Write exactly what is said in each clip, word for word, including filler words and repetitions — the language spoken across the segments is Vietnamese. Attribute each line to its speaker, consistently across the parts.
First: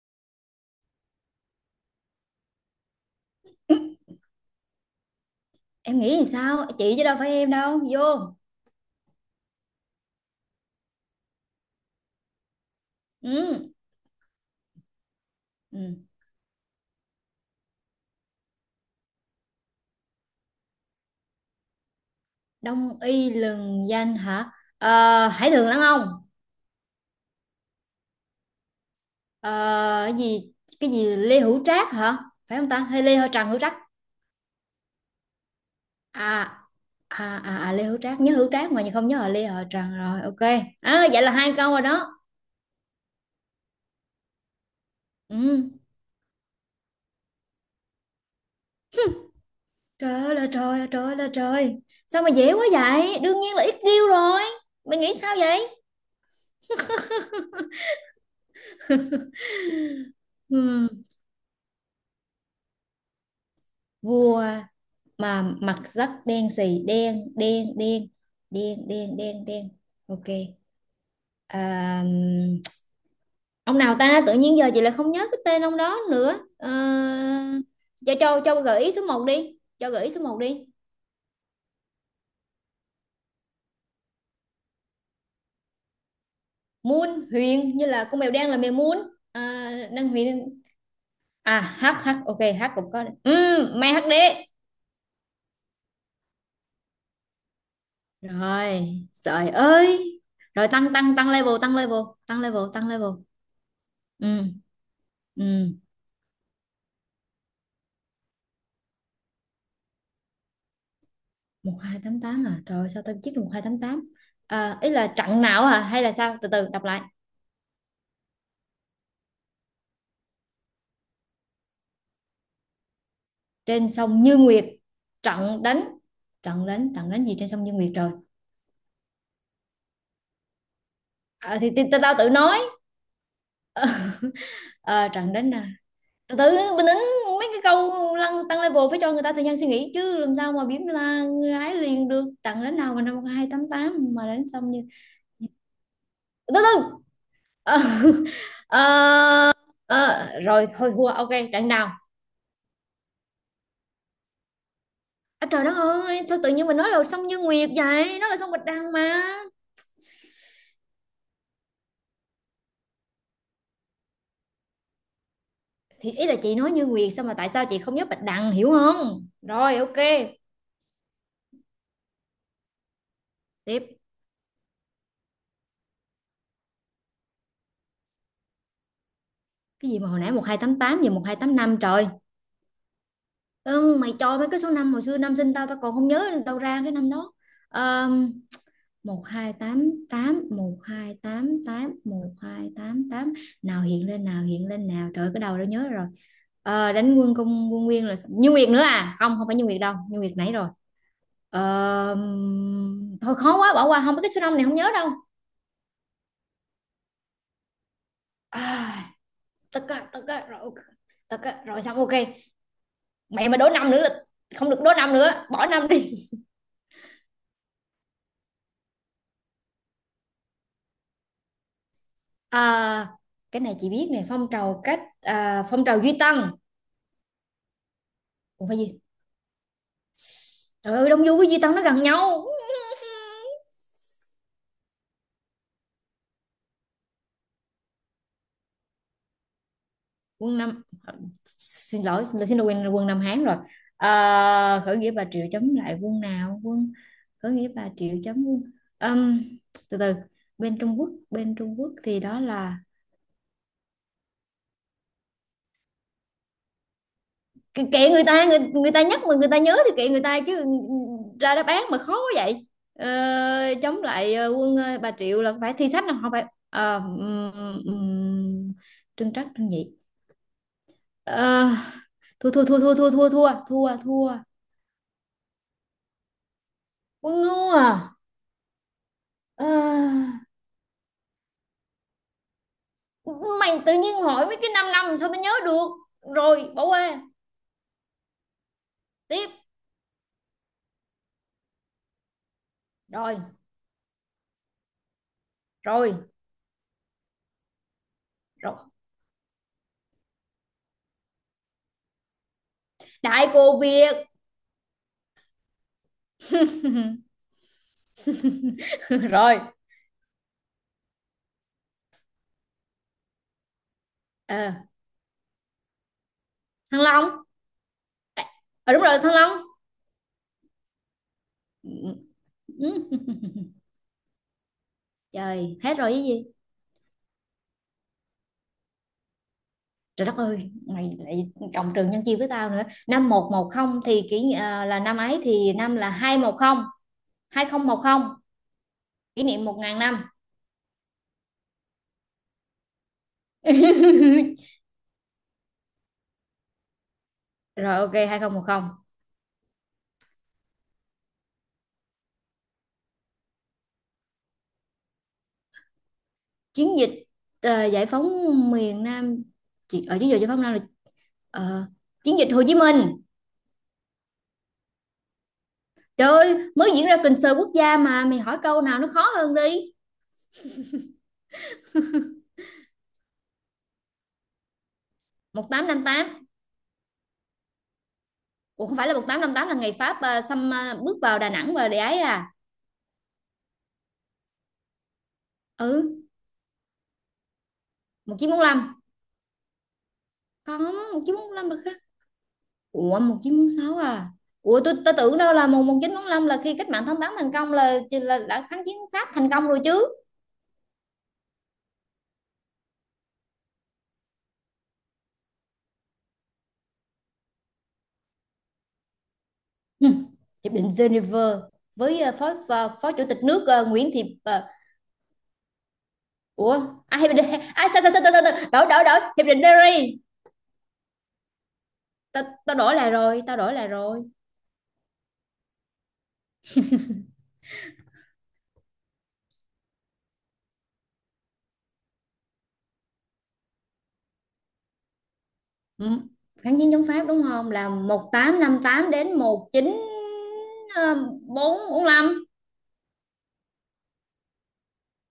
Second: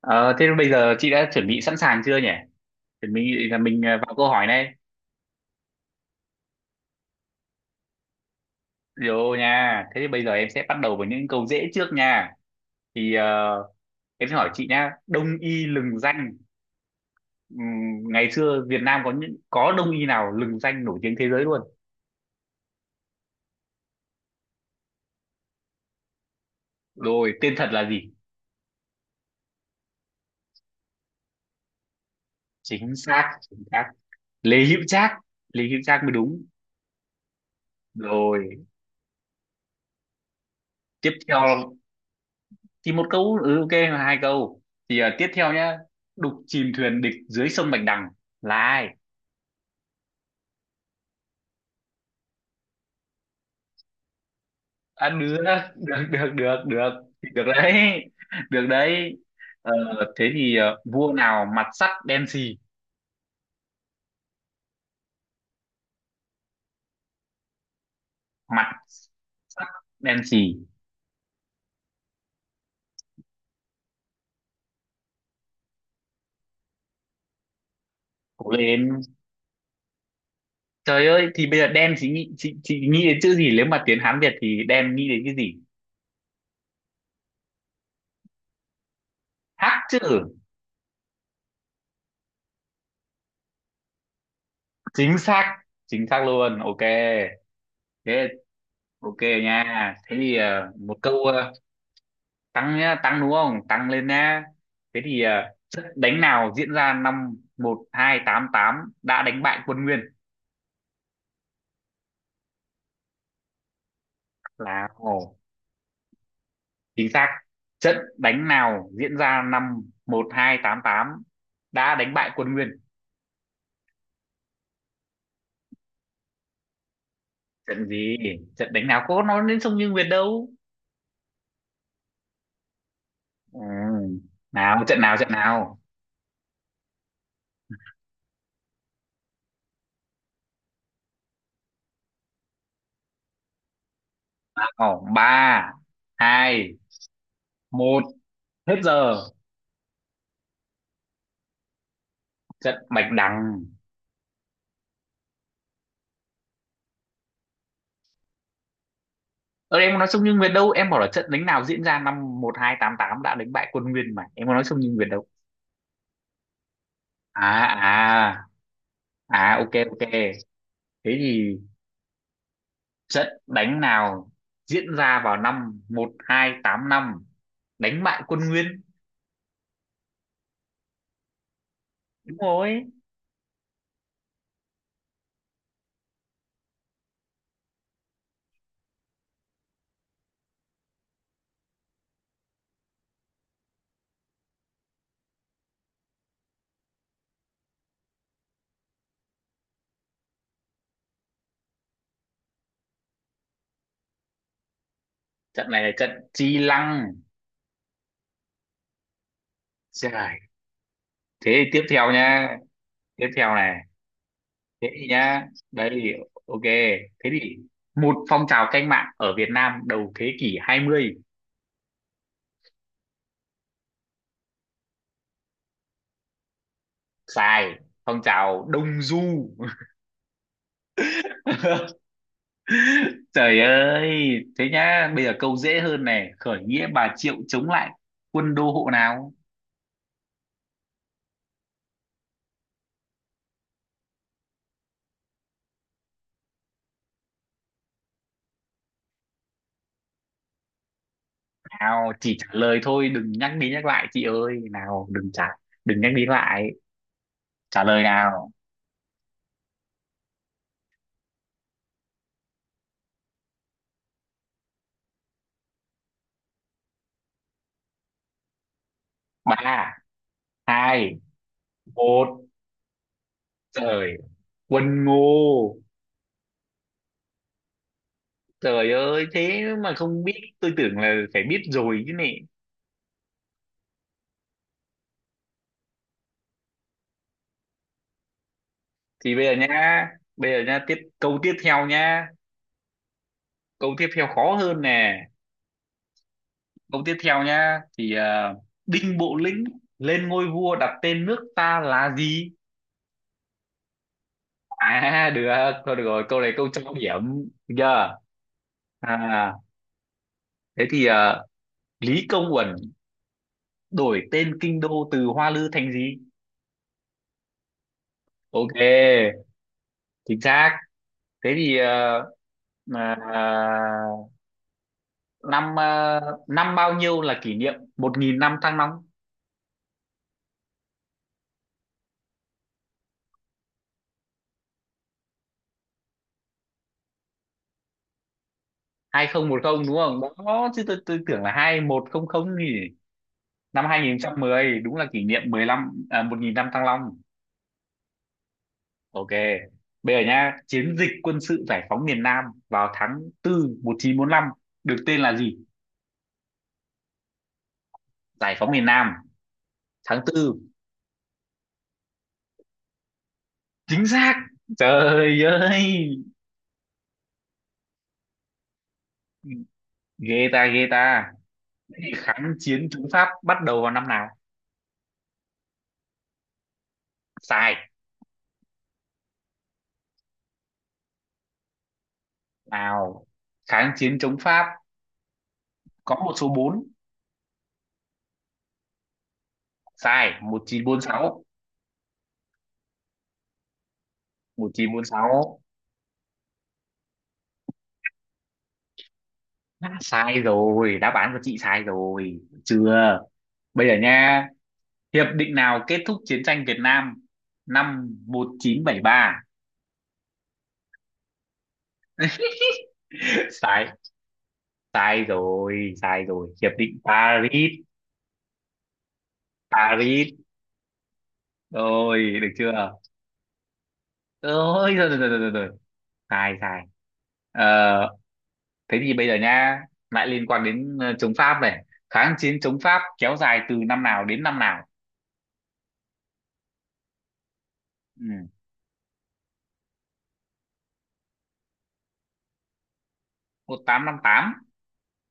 Speaker 1: Ờ, Thế bây giờ chị đã chuẩn bị sẵn sàng chưa nhỉ? Chuẩn bị là mình, à, vào câu hỏi này.
Speaker 2: Em nghĩ thì sao chị chứ đâu phải em đâu vô.
Speaker 1: Rồi nha. Thế thì bây giờ em sẽ bắt đầu với những câu dễ trước nha. Thì ờ,
Speaker 2: Ừ.
Speaker 1: em sẽ hỏi chị nha. Đông y lừng
Speaker 2: Ừ.
Speaker 1: danh. Ừm, ngày xưa Việt Nam có những có đông y nào lừng danh nổi tiếng thế giới luôn.
Speaker 2: Đông y lừng danh hả? Ờ, Hải thường lãng ông.
Speaker 1: Rồi tên thật là gì?
Speaker 2: Ờ, cái gì? Cái gì? Lê Hữu Trác hả? Phải không ta,
Speaker 1: Chính
Speaker 2: hay Lê Hữu
Speaker 1: xác,
Speaker 2: Trần Hữu
Speaker 1: chính
Speaker 2: Trác?
Speaker 1: xác. Lê Hữu Trác. Lê Hữu Trác mới
Speaker 2: à
Speaker 1: đúng.
Speaker 2: à à, à Lê Hữu Trác, nhớ Hữu
Speaker 1: Rồi
Speaker 2: Trác mà không nhớ là Lê Hữu Trần rồi. OK. À,
Speaker 1: tiếp
Speaker 2: vậy là
Speaker 1: theo
Speaker 2: hai câu rồi đó.
Speaker 1: thì một câu, ừ, ok, hai câu. Thì à, tiếp theo
Speaker 2: Ừ.
Speaker 1: nhá. Đục chìm thuyền địch dưới sông Bạch Đằng là ai?
Speaker 2: Trời ơi là trời, ơi trời ơi là trời. Sao mà dễ quá vậy, đương nhiên là ít kêu rồi. Mày
Speaker 1: À,
Speaker 2: nghĩ sao
Speaker 1: được,
Speaker 2: vậy?
Speaker 1: được, được, được, được. Thì được đấy, được đấy. ờ, Thế thì ờ,
Speaker 2: Ừ.
Speaker 1: vua nào mặt sắt đen xì.
Speaker 2: Vua mà mặt rất đen xì, đen đen đen,
Speaker 1: Mặt
Speaker 2: đen đen đen
Speaker 1: sắt
Speaker 2: đen.
Speaker 1: đen
Speaker 2: OK.
Speaker 1: xì.
Speaker 2: À, ông nào ta, tự nhiên giờ chị lại không nhớ cái tên ông đó nữa. À, cho cho
Speaker 1: Cố
Speaker 2: cho gợi ý
Speaker 1: lên.
Speaker 2: số một đi, cho gợi ý số một đi.
Speaker 1: Trời ơi, thì bây giờ đen chị nghĩ, chị, chị nghĩ đến chữ gì, nếu mà tiếng Hán Việt thì đen nghĩ đến cái gì?
Speaker 2: Moon Huyền, như là con mèo đen là mèo Moon. À,
Speaker 1: Hắc chữ.
Speaker 2: đang Huyền. À, H, H, OK, H cũng có. ừ, May hát HD
Speaker 1: Chính xác, chính xác luôn. Ok thế.
Speaker 2: rồi,
Speaker 1: Ok
Speaker 2: trời
Speaker 1: nha.
Speaker 2: ơi.
Speaker 1: Thế thì
Speaker 2: Rồi
Speaker 1: ờ,
Speaker 2: tăng
Speaker 1: một
Speaker 2: tăng
Speaker 1: câu
Speaker 2: tăng
Speaker 1: ờ,
Speaker 2: level, tăng level, tăng level,
Speaker 1: tăng
Speaker 2: tăng
Speaker 1: nhá,
Speaker 2: level.
Speaker 1: tăng đúng không, tăng lên nhá.
Speaker 2: Ừ.
Speaker 1: Thế thì à,
Speaker 2: Ừ.
Speaker 1: trận đánh nào diễn ra năm một hai tám tám đã đánh bại quân Nguyên?
Speaker 2: Một hai tám tám à? Rồi sao tao biết được một hai tám tám? À,
Speaker 1: Là
Speaker 2: ý là
Speaker 1: ồ,
Speaker 2: trận nào hả, hay là sao, từ từ đọc lại.
Speaker 1: chính xác. Trận đánh nào diễn ra năm một hai tám tám đã đánh bại quân Nguyên?
Speaker 2: Trên sông Như Nguyệt. Trận đánh, trận đánh trận đánh gì trên sông Như
Speaker 1: Trận
Speaker 2: Nguyệt rồi.
Speaker 1: gì? Trận đánh nào có nói đến sông Như Nguyệt đâu.
Speaker 2: À, thì, thì tao tao tự nói.
Speaker 1: Ừ. Nào, trận
Speaker 2: À,
Speaker 1: nào, trận
Speaker 2: trận đánh à?
Speaker 1: nào?
Speaker 2: Từ từ, bình tĩnh. Mấy cái câu lăng tăng level phải cho người ta thời gian suy nghĩ chứ, làm sao mà biết là người ta gái liền được trận đánh nào mà năm một hai tám tám mà đánh xong như.
Speaker 1: Ồ ba,
Speaker 2: Từ
Speaker 1: hai,
Speaker 2: từ. Ờ,
Speaker 1: một, hết giờ.
Speaker 2: ờ, rồi thôi, thua, OK, trận nào?
Speaker 1: Trận Bạch Đằng.
Speaker 2: À, trời đất ơi, sao tự nhiên mình nói là sông Như Nguyệt vậy? Nó là sông Bạch Đằng mà.
Speaker 1: Ờ em có nói sông nhưng Nguyệt đâu, em bảo là trận đánh nào diễn ra năm một hai tám tám đã đánh bại quân Nguyên mà. Em có nói sông nhưng Nguyệt đâu.
Speaker 2: Thì ý là chị nói Như Nguyệt sao, mà tại
Speaker 1: À,
Speaker 2: sao chị không nhớ Bạch
Speaker 1: à,
Speaker 2: Đằng, hiểu không?
Speaker 1: à, ok,
Speaker 2: Rồi OK,
Speaker 1: ok. Thế thì trận đánh
Speaker 2: tiếp.
Speaker 1: nào diễn ra vào năm một hai tám năm đánh bại quân Nguyên?
Speaker 2: Cái gì mà hồi nãy một hai tám tám giờ một hai tám năm trời.
Speaker 1: Đúng rồi.
Speaker 2: Ừ, mày cho mấy cái số năm hồi xưa, năm sinh tao tao còn không nhớ đâu ra cái năm đó. Um, Một một một hai, hai tám tám, một hai tám tám, một hai tám tám nào hiện lên, nào hiện lên nào. Trời ơi, cái đầu đã nhớ rồi. Ờ, đánh quân, công quân Nguyên là Như Nguyệt nữa à? Không, không phải Như Nguyệt đâu, Như Nguyệt nãy rồi. Ờ, thôi khó quá bỏ qua, không biết, cái số năm này không nhớ đâu.
Speaker 1: Trận này là trận Chi Lăng.
Speaker 2: À, tất cả, tất
Speaker 1: Trời.
Speaker 2: cả rồi, tất
Speaker 1: Thế
Speaker 2: cả
Speaker 1: thì
Speaker 2: rồi,
Speaker 1: tiếp
Speaker 2: xong, OK.
Speaker 1: theo nha. Tiếp
Speaker 2: Mẹ
Speaker 1: theo
Speaker 2: mà đố
Speaker 1: này.
Speaker 2: năm nữa là không được,
Speaker 1: Thế
Speaker 2: đố
Speaker 1: thì
Speaker 2: năm nữa
Speaker 1: nhá.
Speaker 2: bỏ năm
Speaker 1: Đây thì
Speaker 2: đi.
Speaker 1: ok. Thế thì một phong trào cách mạng ở Việt Nam đầu thế kỷ hai mươi.
Speaker 2: À, cái này chị biết nè, phong trào cách, à, phong trào Duy Tân.
Speaker 1: Sai. Phong trào
Speaker 2: Ủa phải gì,
Speaker 1: Đông Du.
Speaker 2: trời ơi, Đông Du với Duy Tân nó gần nhau.
Speaker 1: Trời ơi, thế nhá, bây giờ câu dễ hơn này, khởi nghĩa Bà Triệu chống lại quân đô hộ nào?
Speaker 2: Quân Nam, xin lỗi xin lỗi, quên, quân Nam Hán rồi. Ờ, khởi nghĩa Bà Triệu chống lại quân nào, quân, khởi nghĩa Bà Triệu chống quân. Ừm, Từ từ. Bên Trung Quốc, bên Trung Quốc
Speaker 1: Nào,
Speaker 2: thì
Speaker 1: chỉ
Speaker 2: đó
Speaker 1: trả
Speaker 2: là.
Speaker 1: lời thôi, đừng nhắc đi nhắc lại chị ơi, nào, đừng trả, đừng nhắc đi lại,
Speaker 2: Kệ
Speaker 1: trả lời
Speaker 2: kệ người ta,
Speaker 1: nào.
Speaker 2: người, người ta nhắc mà người ta nhớ thì kệ người ta chứ. Ra đáp án mà khó quá vậy. Ờ, chống lại ờ, quân, ờ, Bà Triệu là phải Thi Sách không, không phải. Ờ, ừm, ừm, Trưng Trắc Trưng
Speaker 1: Ba,
Speaker 2: Nhị.
Speaker 1: hai,
Speaker 2: Ờ,
Speaker 1: một,
Speaker 2: thua thua thua, thua thua thua, thua thua
Speaker 1: trời,
Speaker 2: thua.
Speaker 1: quân Ngô.
Speaker 2: Quân ngu à.
Speaker 1: Trời ơi, thế mà không biết,
Speaker 2: À,
Speaker 1: tôi tưởng là phải biết rồi chứ nè.
Speaker 2: mày tự nhiên hỏi mấy cái 5 năm làm sao tao nhớ được, rồi bỏ qua,
Speaker 1: Thì bây
Speaker 2: tiếp.
Speaker 1: giờ nhá, bây giờ nhá, tiếp câu tiếp theo nhá,
Speaker 2: Rồi,
Speaker 1: câu tiếp theo khó hơn nè.
Speaker 2: rồi,
Speaker 1: Câu tiếp theo nhá thì à,
Speaker 2: rồi.
Speaker 1: Đinh Bộ Lĩnh lên ngôi vua đặt tên nước ta là gì?
Speaker 2: Đại cô Việt.
Speaker 1: À được, thôi được rồi, câu này câu trọng điểm. Được chưa? À,
Speaker 2: Rồi.
Speaker 1: thế thì à, Lý Công Uẩn đổi tên kinh
Speaker 2: À,
Speaker 1: đô từ Hoa Lư thành gì?
Speaker 2: Thăng Long.
Speaker 1: Ok,
Speaker 2: À, đúng rồi, Thăng Long.
Speaker 1: chính xác. Thế thì à, à,
Speaker 2: Ừ. Trời
Speaker 1: năm
Speaker 2: hết rồi,
Speaker 1: à,
Speaker 2: cái gì?
Speaker 1: năm bao nhiêu là kỷ niệm một nghìn năm Thăng Long?
Speaker 2: Trời đất ơi, mày lại cộng trừ nhân chia với tao nữa. Năm một một không thì kỷ ni-, à, là năm ấy thì năm là hai một không, hai không một không kỷ niệm một
Speaker 1: hai không một không đúng
Speaker 2: ngàn
Speaker 1: không?
Speaker 2: năm.
Speaker 1: Đó chứ tôi, tôi tưởng là hai một không không nhỉ. Năm hai không một không đúng là kỷ niệm mười lăm à, một nghìn năm Thăng Long.
Speaker 2: Rồi OK, hai không một không.
Speaker 1: Ok, bây giờ nhá, chiến dịch quân sự giải phóng miền Nam vào tháng bốn một chín bốn lăm được tên là gì?
Speaker 2: Chiến dịch ờ, giải phóng
Speaker 1: Giải phóng miền
Speaker 2: miền
Speaker 1: Nam
Speaker 2: Nam. Chị-, ở
Speaker 1: tháng
Speaker 2: chiến dịch giải
Speaker 1: tư.
Speaker 2: phóng Nam là, ờ, chiến dịch Hồ Chí Minh.
Speaker 1: Chính xác. Trời ơi.
Speaker 2: Trời ơi, mới diễn ra concert quốc gia mà, mày hỏi câu nào nó khó hơn đi.
Speaker 1: Ghê ta, ghê ta. Thế thì kháng chiến chống Pháp bắt đầu vào năm nào?
Speaker 2: Một tám năm tám.
Speaker 1: Sai.
Speaker 2: Ủa không phải là một tám năm tám là ngày Pháp ờ, xâm, ờ, bước vào Đà Nẵng và để ấy à.
Speaker 1: Nào, kháng chiến chống Pháp
Speaker 2: Ừ.
Speaker 1: có một số bốn.
Speaker 2: một chín bốn lăm.
Speaker 1: Sai.
Speaker 2: Không, một chín bốn lăm được khác. Ủa một chín bốn sáu à. Ủa tôi,
Speaker 1: 1946
Speaker 2: ta tưởng đâu
Speaker 1: sáu.
Speaker 2: là mùng một chín bốn lăm là khi cách mạng tháng tám thành công là là đã kháng chiến Pháp thành công rồi
Speaker 1: Đã
Speaker 2: chứ.
Speaker 1: sai rồi, đáp án của chị sai rồi, được chưa? Bây giờ nha, hiệp định nào kết thúc chiến tranh Việt Nam năm một nghìn chín trăm bảy mươi ba?
Speaker 2: Ừ. Hiệp định Geneva với ờ, phó, phó, phó chủ tịch nước ờ,
Speaker 1: Sai,
Speaker 2: Nguyễn Thị ờ,
Speaker 1: sai rồi, sai rồi, hiệp
Speaker 2: ủa
Speaker 1: định
Speaker 2: ai, hiệp định
Speaker 1: Paris,
Speaker 2: ai, sao sao sao sao, đổi đổi đổi, hiệp định Paris.
Speaker 1: Paris. Rồi,
Speaker 2: tao
Speaker 1: được
Speaker 2: tao
Speaker 1: chưa?
Speaker 2: đổi lại rồi, tao đổi lại rồi.
Speaker 1: Ôi, rồi, rồi, rồi, rồi, rồi, rồi. Sai, sai. Ờ, Thế thì bây giờ nha, lại liên quan đến ờ, chống Pháp này. Kháng chiến chống Pháp kéo dài từ năm nào đến năm nào?
Speaker 2: Ừ. Kháng chiến chống Pháp đúng không, là
Speaker 1: Ừ,
Speaker 2: một tám năm tám đến ờ, một chín bốn lăm.
Speaker 1: một nghìn tám trăm năm mươi tám,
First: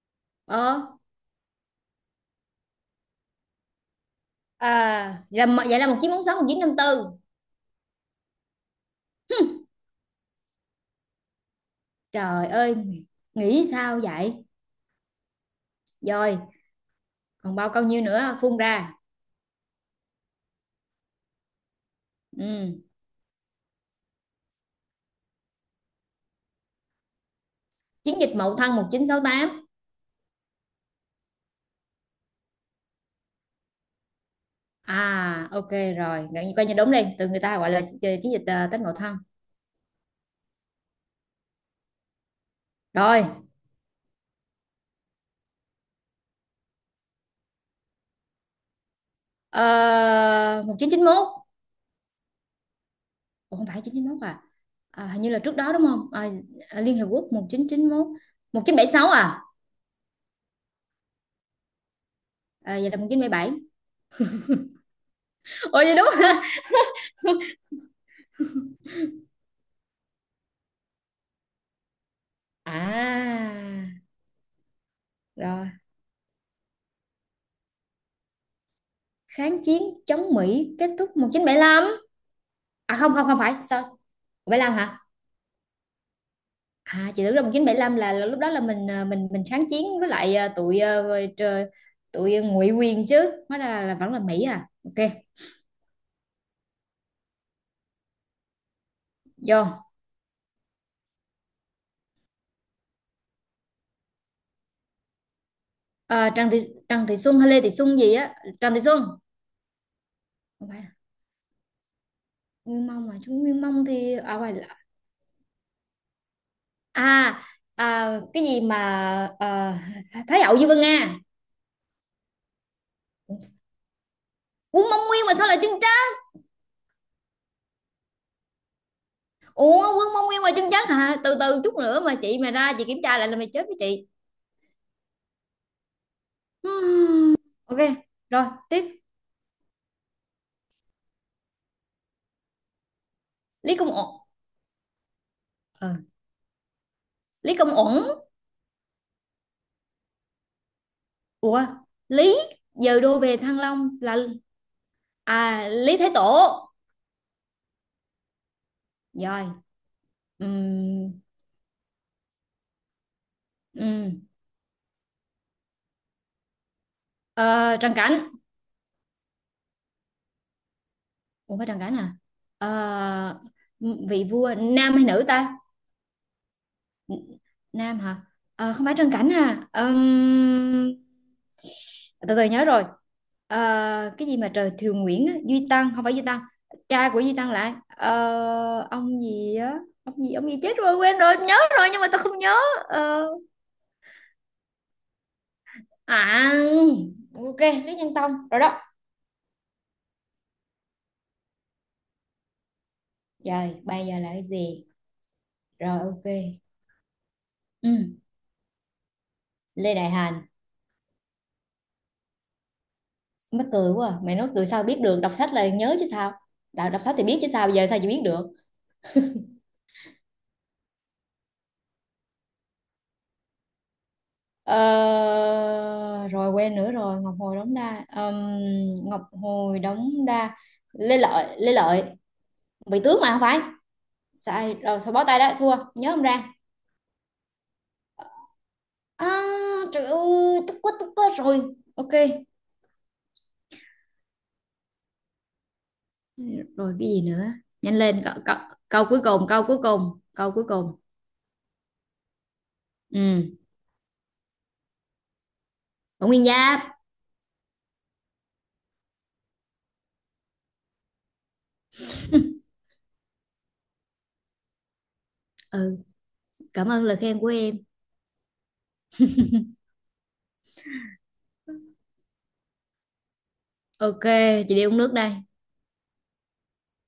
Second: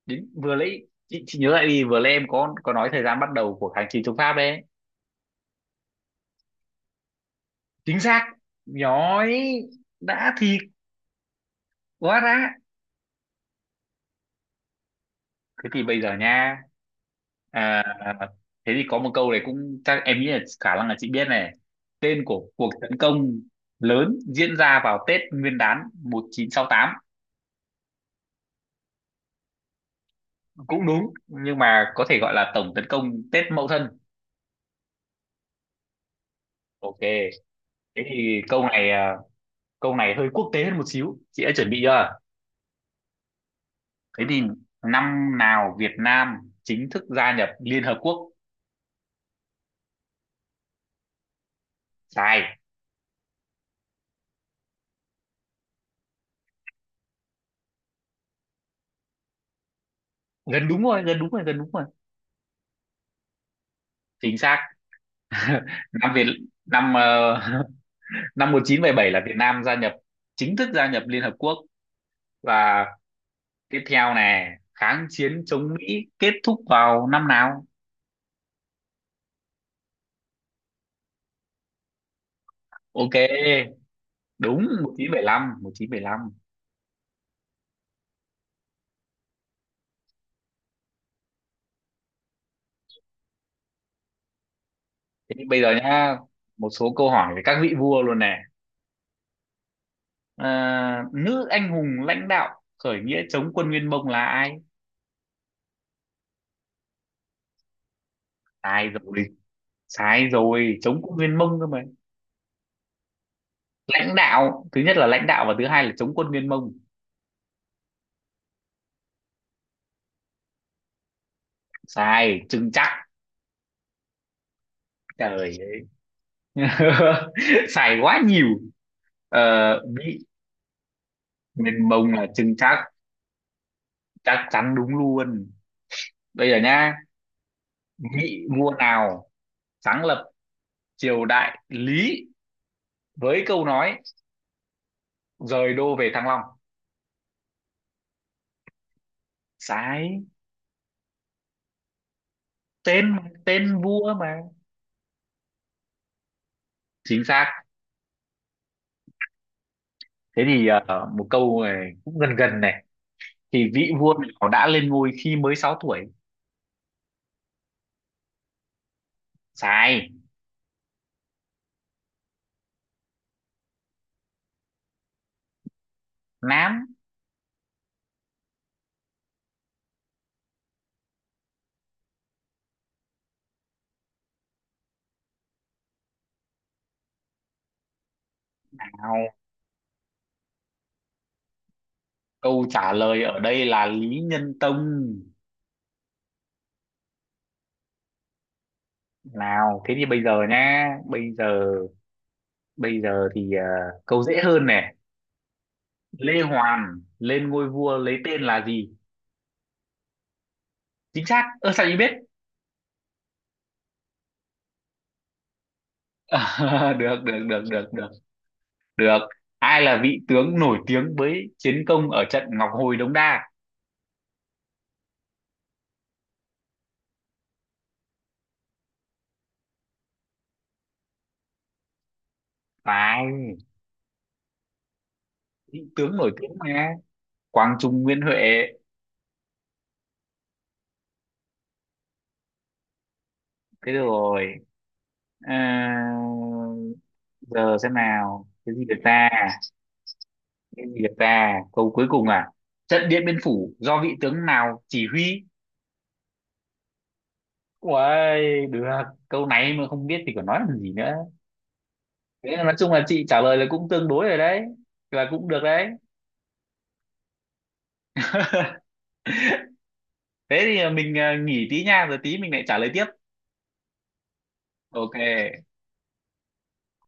Speaker 1: đến vừa lấy
Speaker 2: ờ
Speaker 1: chị, chị nhớ lại đi, vừa lấy em có có nói thời gian bắt đầu của kháng chiến chống Pháp đấy.
Speaker 2: À là vậy, là một chín bốn sáu, một chín năm tư.
Speaker 1: Chính xác. Nhói.
Speaker 2: Hmm.
Speaker 1: Đã thì quá
Speaker 2: Trời
Speaker 1: đã.
Speaker 2: ơi, nghĩ sao vậy?
Speaker 1: Thế thì bây giờ
Speaker 2: Rồi
Speaker 1: nha,
Speaker 2: còn bao
Speaker 1: à,
Speaker 2: câu nhiêu nữa phun
Speaker 1: thế thì
Speaker 2: ra.
Speaker 1: có một câu này cũng chắc em nghĩ là khả năng là chị biết này. Tên của cuộc
Speaker 2: Ừ.
Speaker 1: tấn công lớn diễn ra vào Tết Nguyên đán một nghìn chín trăm sáu mươi tám.
Speaker 2: Chiến dịch Mậu Thân một chín sáu tám.
Speaker 1: Cũng đúng nhưng mà có thể gọi là tổng tấn công Tết Mậu Thân.
Speaker 2: À OK, rồi, gần như coi như đúng
Speaker 1: Ok,
Speaker 2: đi, từ người ta gọi là
Speaker 1: thế
Speaker 2: chiến, chiến
Speaker 1: thì
Speaker 2: dịch
Speaker 1: câu
Speaker 2: ờ, Tết
Speaker 1: này
Speaker 2: Mậu
Speaker 1: à,
Speaker 2: Thân.
Speaker 1: câu này hơi quốc tế hơn một xíu, chị đã chuẩn bị chưa?
Speaker 2: Rồi, uh,
Speaker 1: Thế thì năm nào Việt Nam chính thức gia nhập Liên Hợp Quốc?
Speaker 2: một chín chín một.
Speaker 1: Sai.
Speaker 2: Ủa, không phải một chín chín một à? À, hình như là trước đó đúng không? À, à, Liên Hiệp Quốc, một chín chín một, một chín bảy sáu à?
Speaker 1: Gần đúng rồi, gần đúng rồi, gần đúng rồi.
Speaker 2: À, ờ, vậy là một chín bảy bảy.
Speaker 1: Chính xác.
Speaker 2: Ủa vậy đúng
Speaker 1: Năm Việt
Speaker 2: hả?
Speaker 1: năm ờ, năm một nghìn chín trăm bảy mươi bảy là Việt Nam gia nhập, chính thức gia nhập Liên Hợp Quốc. Và tiếp
Speaker 2: À,
Speaker 1: theo này, kháng chiến
Speaker 2: rồi,
Speaker 1: chống Mỹ kết thúc vào năm nào?
Speaker 2: kháng chiến chống Mỹ kết thúc một chín bảy lăm. À không
Speaker 1: Ok,
Speaker 2: không, không phải, sao?
Speaker 1: đúng.
Speaker 2: bảy lăm hả?
Speaker 1: một chín bảy lăm, lăm.
Speaker 2: À, chị tưởng là một chín bảy lăm là, là lúc đó là mình ờ, mình, mình kháng chiến với lại ờ, tụi, ờ, rồi trời, tụi ngụy quyền chứ, hóa ra là vẫn là Mỹ, à OK.
Speaker 1: Thế thì bây giờ nhá, một số câu hỏi về các vị vua luôn nè.
Speaker 2: Vô.
Speaker 1: Ờ, nữ anh hùng lãnh đạo khởi nghĩa chống quân Nguyên Mông là ai?
Speaker 2: À, Trần Thị, Trần Thị Xuân hay Lê Thị Xuân gì á. Trần Thị
Speaker 1: Ai
Speaker 2: Xuân.
Speaker 1: rồi. Sai
Speaker 2: Không
Speaker 1: rồi,
Speaker 2: phải à?
Speaker 1: chống quân Nguyên Mông cơ mà.
Speaker 2: Nguyên Mông mà, chúng Nguyên Mông thì
Speaker 1: Lãnh
Speaker 2: à, phải
Speaker 1: đạo
Speaker 2: là-.
Speaker 1: thứ nhất là lãnh đạo, và thứ hai là chống quân Nguyên Mông.
Speaker 2: À, à cái gì mà, à, Thái Hậu Dương Vân Nga.
Speaker 1: Sai chừng chắc.
Speaker 2: Quân Mông Nguyên mà
Speaker 1: Trời
Speaker 2: sao
Speaker 1: ơi.
Speaker 2: lại chân trắng.
Speaker 1: Sai quá nhiều. ờ,
Speaker 2: Ủa Quân
Speaker 1: Mỹ
Speaker 2: Mông Nguyên mà chân trắng hả, từ từ chút
Speaker 1: Nguyên
Speaker 2: nữa
Speaker 1: Mông
Speaker 2: mà
Speaker 1: là
Speaker 2: chị mà
Speaker 1: chừng
Speaker 2: ra
Speaker 1: chắc,
Speaker 2: chị kiểm tra lại là mày chết với chị.
Speaker 1: chắc chắn đúng luôn. Bây giờ nhá,
Speaker 2: Hmm, OK.
Speaker 1: vị
Speaker 2: Rồi,
Speaker 1: vua
Speaker 2: tiếp.
Speaker 1: nào sáng lập triều đại Lý với câu
Speaker 2: Lý Công
Speaker 1: nói
Speaker 2: Uẩn.
Speaker 1: rời đô về Thăng Long?
Speaker 2: Lý Công Uẩn.
Speaker 1: Sai.
Speaker 2: Ủa, Lý, giờ
Speaker 1: Tên
Speaker 2: đô
Speaker 1: mà,
Speaker 2: về Thăng
Speaker 1: tên
Speaker 2: Long
Speaker 1: vua
Speaker 2: là.
Speaker 1: mà.
Speaker 2: À, Lý Thái Tổ.
Speaker 1: Chính xác.
Speaker 2: Rồi.
Speaker 1: Thế thì ờ,
Speaker 2: Ừm,
Speaker 1: một câu này cũng gần gần này, thì vị vua
Speaker 2: ừm.
Speaker 1: nào đã lên ngôi khi mới sáu tuổi?
Speaker 2: Ờ, Trần Cảnh.
Speaker 1: Sai.
Speaker 2: Ủa phải Trần Cảnh à. Ờ, vị vua nam hay nữ ta.
Speaker 1: Nám.
Speaker 2: Nam hả. Ờ, không phải Trần Cảnh à. Ừm, từ từ nhớ rồi. Ờ, cái gì mà trời Thiều Nguyễn á, Duy Tăng, không phải Duy Tăng. Cha của Duy Tăng lại ờ, ông
Speaker 1: Nào,
Speaker 2: gì á, ông gì ông gì, chết rồi quên rồi, nhớ rồi nhưng mà tao không nhớ.
Speaker 1: câu trả lời
Speaker 2: Ờ,
Speaker 1: ở đây là Lý Nhân Tông.
Speaker 2: À, OK, Lý Nhân Tông rồi đó.
Speaker 1: Nào, thế thì bây giờ nhá, bây giờ bây giờ thì ờ,
Speaker 2: Trời, bây giờ
Speaker 1: câu
Speaker 2: là
Speaker 1: dễ
Speaker 2: cái
Speaker 1: hơn
Speaker 2: gì?
Speaker 1: này.
Speaker 2: Rồi OK.
Speaker 1: Lê Hoàn lên ngôi
Speaker 2: Ừ,
Speaker 1: vua lấy tên là gì?
Speaker 2: Lê Đại Hành.
Speaker 1: Chính xác. Ơ sao chị biết?
Speaker 2: Mắc cười quá. À. Mày nói cười sao biết được, đọc sách là nhớ chứ sao? Đã đọc sách
Speaker 1: Được,
Speaker 2: thì biết
Speaker 1: được,
Speaker 2: chứ
Speaker 1: được,
Speaker 2: sao, bây
Speaker 1: được,
Speaker 2: giờ sao chị
Speaker 1: được,
Speaker 2: biết được?
Speaker 1: được. Ai là vị tướng nổi tiếng với chiến công ở trận Ngọc Hồi Đống Đa?
Speaker 2: Ờ, rồi quên nữa rồi, Ngọc Hồi Đống Đa. Ờm, Ngọc Hồi Đống Đa. Lê Lợi, Lê Lợi, bị tướng
Speaker 1: Phải.
Speaker 2: mà không phải. Sai, rồi sao, bó tay đó, thua,
Speaker 1: Vị
Speaker 2: nhớ
Speaker 1: tướng
Speaker 2: không
Speaker 1: nổi
Speaker 2: ra.
Speaker 1: tiếng mà. Quang Trung Nguyễn Huệ.
Speaker 2: À, trời ơi, tức quá tức quá rồi. OK,
Speaker 1: Thế rồi. À,
Speaker 2: rồi cái gì nữa,
Speaker 1: giờ xem
Speaker 2: nhanh lên câu,
Speaker 1: nào,
Speaker 2: câu,
Speaker 1: cái gì được
Speaker 2: câu cuối
Speaker 1: ta?
Speaker 2: cùng, câu cuối cùng, câu cuối cùng.
Speaker 1: Nên Việt ta câu cuối cùng à. Trận Điện Biên
Speaker 2: Ừ.
Speaker 1: Phủ do vị tướng nào chỉ huy?
Speaker 2: Bổng Nguyên Giáp.
Speaker 1: Uầy, được. Câu này mà không biết thì còn nói làm gì nữa. Thế là nói chung là chị trả lời là cũng tương đối rồi đấy, là cũng được đấy.
Speaker 2: Ừ, cảm ơn lời khen của em.
Speaker 1: Thế thì mình à, nghỉ tí nha, rồi tí mình lại trả lời tiếp.
Speaker 2: OK, chị đi uống nước đây.
Speaker 1: Ok.